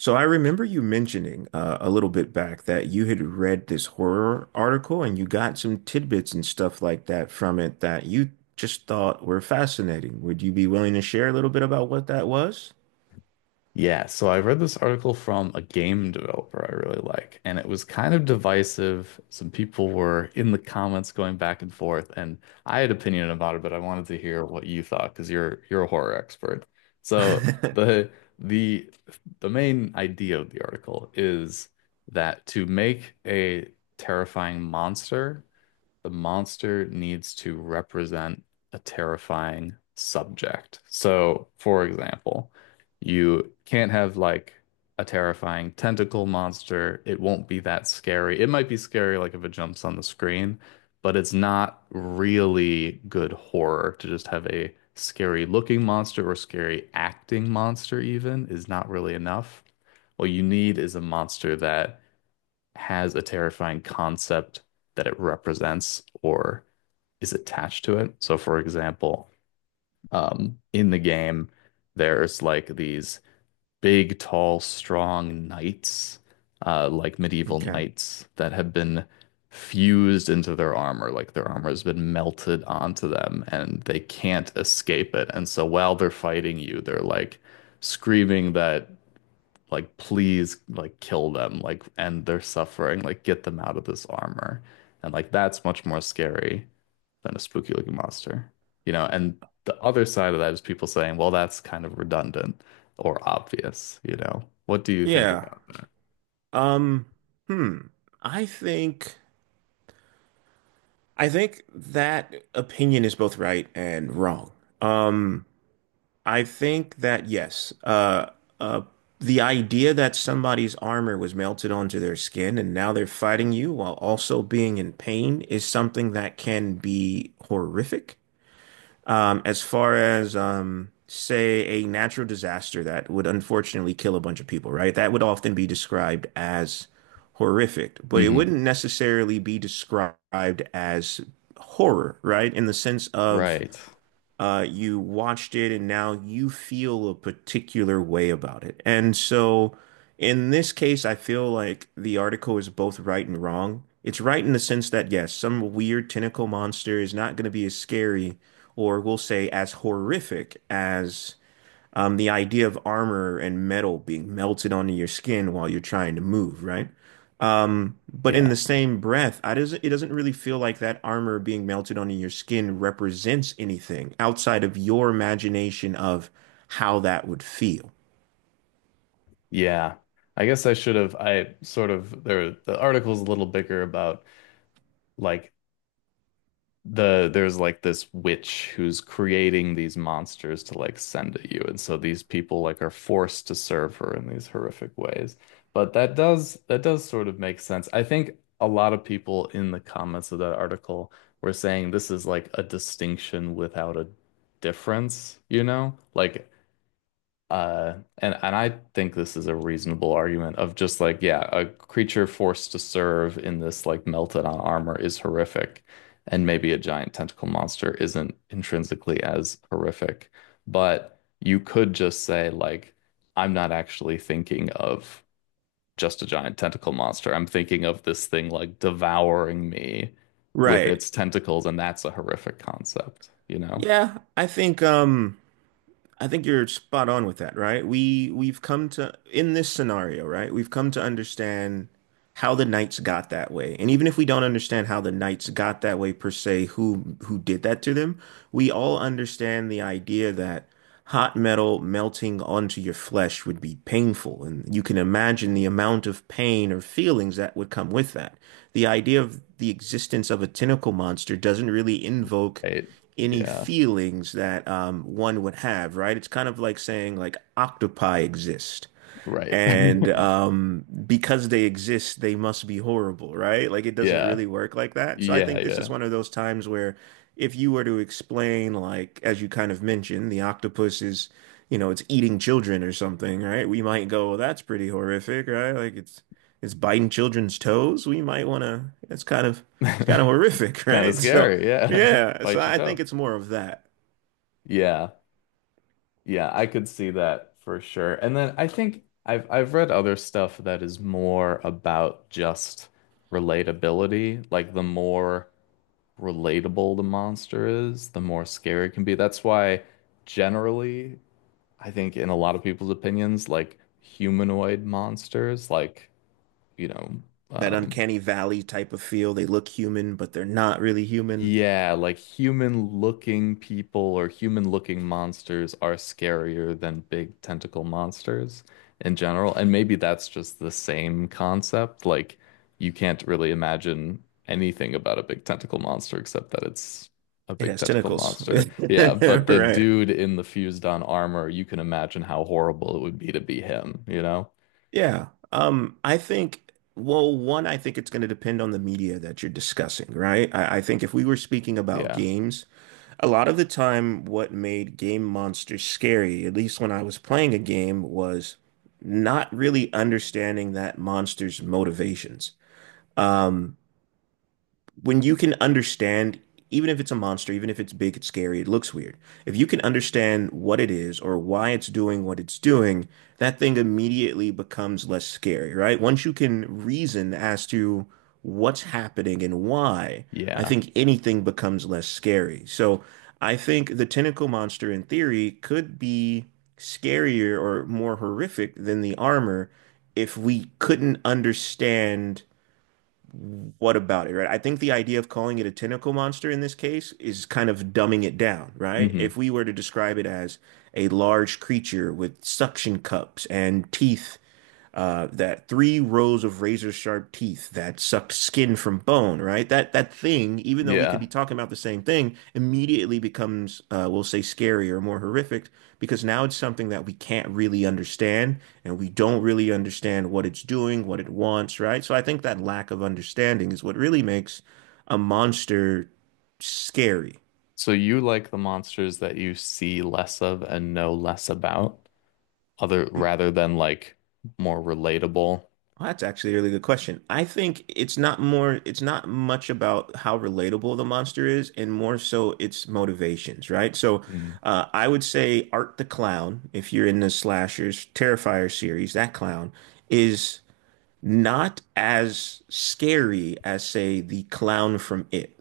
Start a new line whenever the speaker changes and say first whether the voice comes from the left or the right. right: So I remember you mentioning a little bit back that you had read this horror article and you got some tidbits and stuff like that from it that you just thought were fascinating. Would you be willing to share a little bit about what that was?
left: Yeah, so I read this article from a game developer I really like, and it was kind of divisive. Some people were in the comments going back and forth, and I had opinion about it, but I wanted to hear what you thought because you're a horror expert. So the the main idea of the article is that to make a terrifying monster, the monster needs to represent a terrifying subject. So, for example, you can't have like a terrifying tentacle monster. It won't be that scary. It might be scary like if it jumps on the screen, but it's not really good horror to just have a scary looking monster or scary acting monster even is not really enough. What you need is a monster that has a terrifying concept that it represents or is attached to it. So, for example, in the game, there's like these big, tall, strong knights, like medieval
right: Okay.
left: knights that have been fused into their armor. Like their armor has been melted onto them and they can't escape it. And so while they're fighting you, they're like screaming that like please like kill them like end their suffering like get them out of this armor and like that's much more scary than a spooky looking monster, you know, and the other side of that is people saying well that's kind of redundant or obvious, you know, what do you think
right: Yeah.
left: about that?
right: Um, hmm. I think I think that opinion is both right and wrong. Um, I think that yes, uh, the idea that somebody's armor was melted onto their skin and now they're fighting you while also being in pain is something that can be horrific. As far as say a natural disaster that would unfortunately kill a bunch of people, right? That would often be described as horrific, but it
left: Hmm.
right: wouldn't necessarily be described as horror, right? In the sense of
left: Right.
right: you watched it and now you feel a particular way about it. And so in this case, I feel like the article is both right and wrong. It's right in the sense that, yes, some weird tentacle monster is not going to be as scary or we'll say as horrific as the idea of armor and metal being melted onto your skin while you're trying to move, right? But in
left: Yeah,
right: the same breath, I doesn't it doesn't really feel like that armor being melted onto your skin represents anything outside of your imagination of how that would feel.
left: yeah, I guess I should have I sort of there the article's a little bigger about like the there's like this witch who's creating these monsters to like send at you and so these people like are forced to serve her in these horrific ways, but that does sort of make sense. I think a lot of people in the comments of that article were saying this is like a distinction without a difference, you know, like and I think this is a reasonable argument of just like, yeah, a creature forced to serve in this like melted on armor is horrific, and maybe a giant tentacle monster isn't intrinsically as horrific, but you could just say like, I'm not actually thinking of just a giant tentacle monster. I'm thinking of this thing like devouring me with
right: Right.
left: its tentacles, and that's a horrific concept, you know?
right: Yeah, I think you're spot on with that, right? We've come to in this scenario, right? We've come to understand how the Knights got that way. And even if we don't understand how the Knights got that way per se, who did that to them, we all understand the idea that hot metal melting onto your flesh would be painful, and you can imagine the amount of pain or feelings that would come with that. The idea of the existence of a tentacle monster doesn't really invoke
left: Right.
right: any
left: Yeah,
right: feelings that one would have, right? It's kind of like saying like octopi exist.
left: right.
right: And because they exist, they must be horrible, right? Like it doesn't really
left: Yeah.
right: work like that. So I
left: Yeah,
right: think this is
left: yeah.
right: one of those times where if you were to explain, like, as you kind of mentioned, the octopus is, you know, it's eating children or something, right? We might go, well, that's pretty horrific, right? Like it's biting children's toes. We might want to, it's kind of horrific,
left: Kind of
right: right? So
left: scary. Yeah.
right: yeah, so
left: Bite your
right: I
left: toe.
right: think it's more of that.
left: Yeah. Yeah, I could see that for sure. And then I think I've read other stuff that is more about just relatability. Like the more relatable the monster is, the more scary it can be. That's why generally I think in a lot of people's opinions, like humanoid monsters, like, you know,
right: That
left: um,
right: uncanny valley type of feel. They look human, but they're not really human.
left: yeah, like human-looking people or human-looking monsters are scarier than big tentacle monsters in general. And maybe that's just the same concept. Like you can't really imagine anything about a big tentacle monster except that it's a
right: It
left: big
right: has
left: tentacle
right: tentacles.
left: monster. Yeah, but the
right: Right.
left: dude in the fused-on armor, you can imagine how horrible it would be to be him, you know?
right: Yeah. I think, well, one, I think it's going to depend on the media that you're discussing, right? I think if we were speaking about
left: Yeah.
right: games, a lot of the time, what made game monsters scary, at least when I was playing a game, was not really understanding that monster's motivations. Um, when you can understand, even if it's a monster, even if it's big, it's scary, it looks weird. If you can understand what it is or why it's doing what it's doing, that thing immediately becomes less scary, right? Once you can reason as to what's happening and why, I
left: Yeah.
right: think anything becomes less scary. So I think the tentacle monster in theory could be scarier or more horrific than the armor if we couldn't understand what about it, right? I think the idea of calling it a tentacle monster in this case is kind of dumbing it down, right? If
left: Hmm.
right: we were to describe it as a large creature with suction cups and teeth that three rows of razor sharp teeth that sucked skin from bone, right? That that thing, even though we could
left: Yeah.
right: be talking about the same thing, immediately becomes, we'll say, scarier or more horrific because now it's something that we can't really understand and we don't really understand what it's doing, what it wants, right? So I think that lack of understanding is what really makes a monster scary.
left: So you like the monsters that you see less of and know less about, other rather than like more relatable.
right: Well, that's actually a really good question. I think it's not more, it's not much about how relatable the monster is, and more so its motivations, right? So,
left: Mm.
right: I would say Art the Clown, if you're in the slashers, Terrifier series, that clown is not as scary as, say, the clown from It,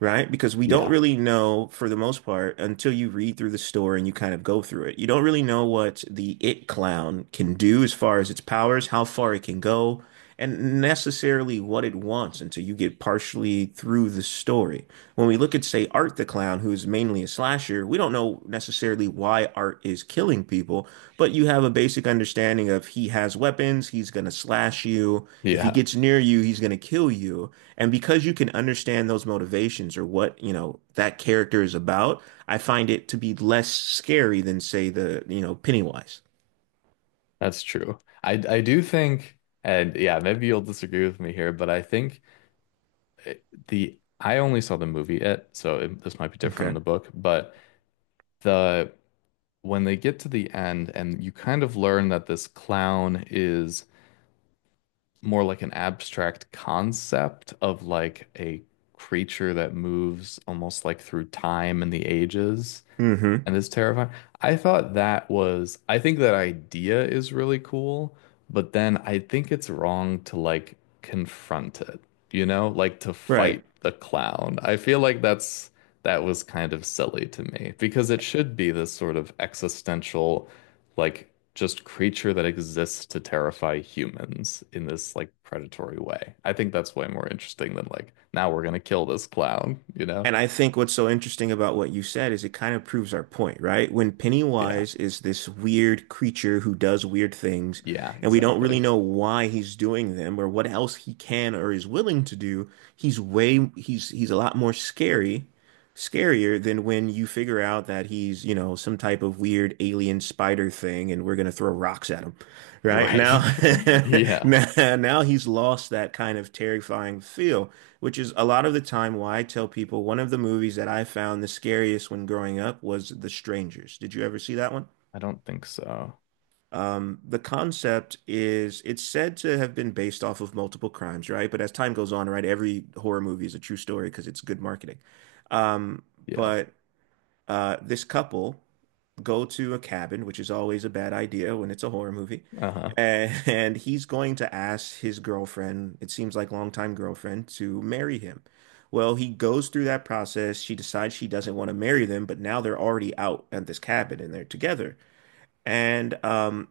right: right? Because we don't
left: Yeah.
right: really know, for the most part, until you read through the story and you kind of go through it, you don't really know what the It clown can do as far as its powers, how far it can go, and necessarily what it wants until you get partially through the story. When we look at, say, Art the Clown who's mainly a slasher, we don't know necessarily why Art is killing people, but you have a basic understanding of he has weapons, he's going to slash you, if he
left: Yeah,
right: gets near you he's going to kill you, and because you can understand those motivations or what, you know, that character is about, I find it to be less scary than, say, the, you know, Pennywise.
left: that's true. I do think, and yeah, maybe you'll disagree with me here, but I think the I only saw the movie It, so it, this might be different in
right: Okay.
left: the book, but the when they get to the end and you kind of learn that this clown is more like an abstract concept of like a creature that moves almost like through time and the ages.
right: Mm-hmm.
left: And it's terrifying. I thought that was, I think that idea is really cool, but then I think it's wrong to like confront it, you know, like to
right: Right.
left: fight the clown. I feel like that's, that was kind of silly to me because it should be this sort of existential, like just creature that exists to terrify humans in this like predatory way. I think that's way more interesting than like, now we're gonna kill this clown, you know?
right: And I think what's so interesting about what you said is it kind of proves our point, right? When
left: Yeah.
right: Pennywise is this weird creature who does weird things,
left: Yeah,
right: and we don't really
left: exactly.
right: know why he's doing them or what else he can or is willing to do, he's way he's a lot more scary, scarier than when you figure out that he's, you know, some type of weird alien spider thing and we're gonna throw rocks at him, right? Now,
left: Right. Yeah.
right: now, now he's lost that kind of terrifying feel. Which is a lot of the time why I tell people one of the movies that I found the scariest when growing up was The Strangers. Did you ever see that one?
left: I don't think so.
right: The concept is it's said to have been based off of multiple crimes, right? But as time goes on, right, every horror movie is a true story because it's good marketing. Um,
left: Yeah.
right: but this couple go to a cabin, which is always a bad idea when it's a horror movie.
left: Uh-huh.
right: And he's going to ask his girlfriend, it seems like longtime girlfriend, to marry him. Well, he goes through that process. She decides she doesn't want to marry them, but now they're already out at this cabin and they're together. And um,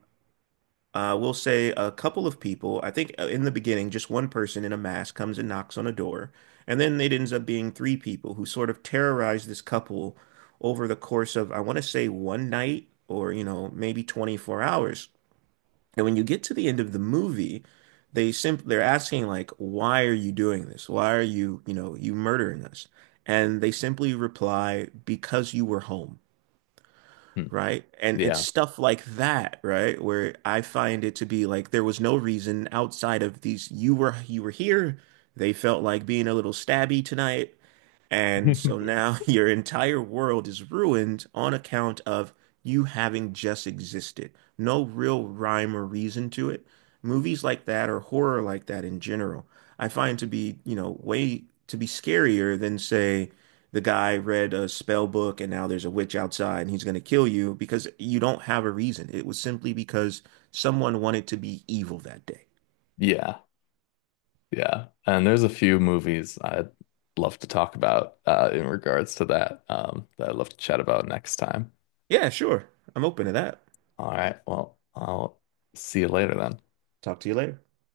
right: uh, we'll say a couple of people. I think in the beginning, just one person in a mask comes and knocks on a door. And then it ends up being three people who sort of terrorize this couple over the course of, I want to say, one night or, you know, maybe 24 hours. And when you get to the end of the movie, they're asking like, why are you doing this? Why are you, you know, you murdering us? And they simply reply, because you were home.
left: Hmm.
right: Right. And it's
left: Yeah.
right: stuff like that, right? Where I find it to be like there was no reason outside of these you were here. They felt like being a little stabby tonight. And so now your entire world is ruined on account of you having just existed. No real rhyme or reason to it. Movies like that or horror like that in general, I find to be, you know, way to be scarier than, say, the guy read a spell book and now there's a witch outside and he's going to kill you because you don't have a reason. It was simply because someone wanted to be evil that day.
left: Yeah. Yeah. And there's a few movies I'd love to talk about in regards to that that I'd love to chat about next time.
right: Yeah, sure. I'm open to that.
left: All right. Well, I'll see you later then.
right: Talk to you later.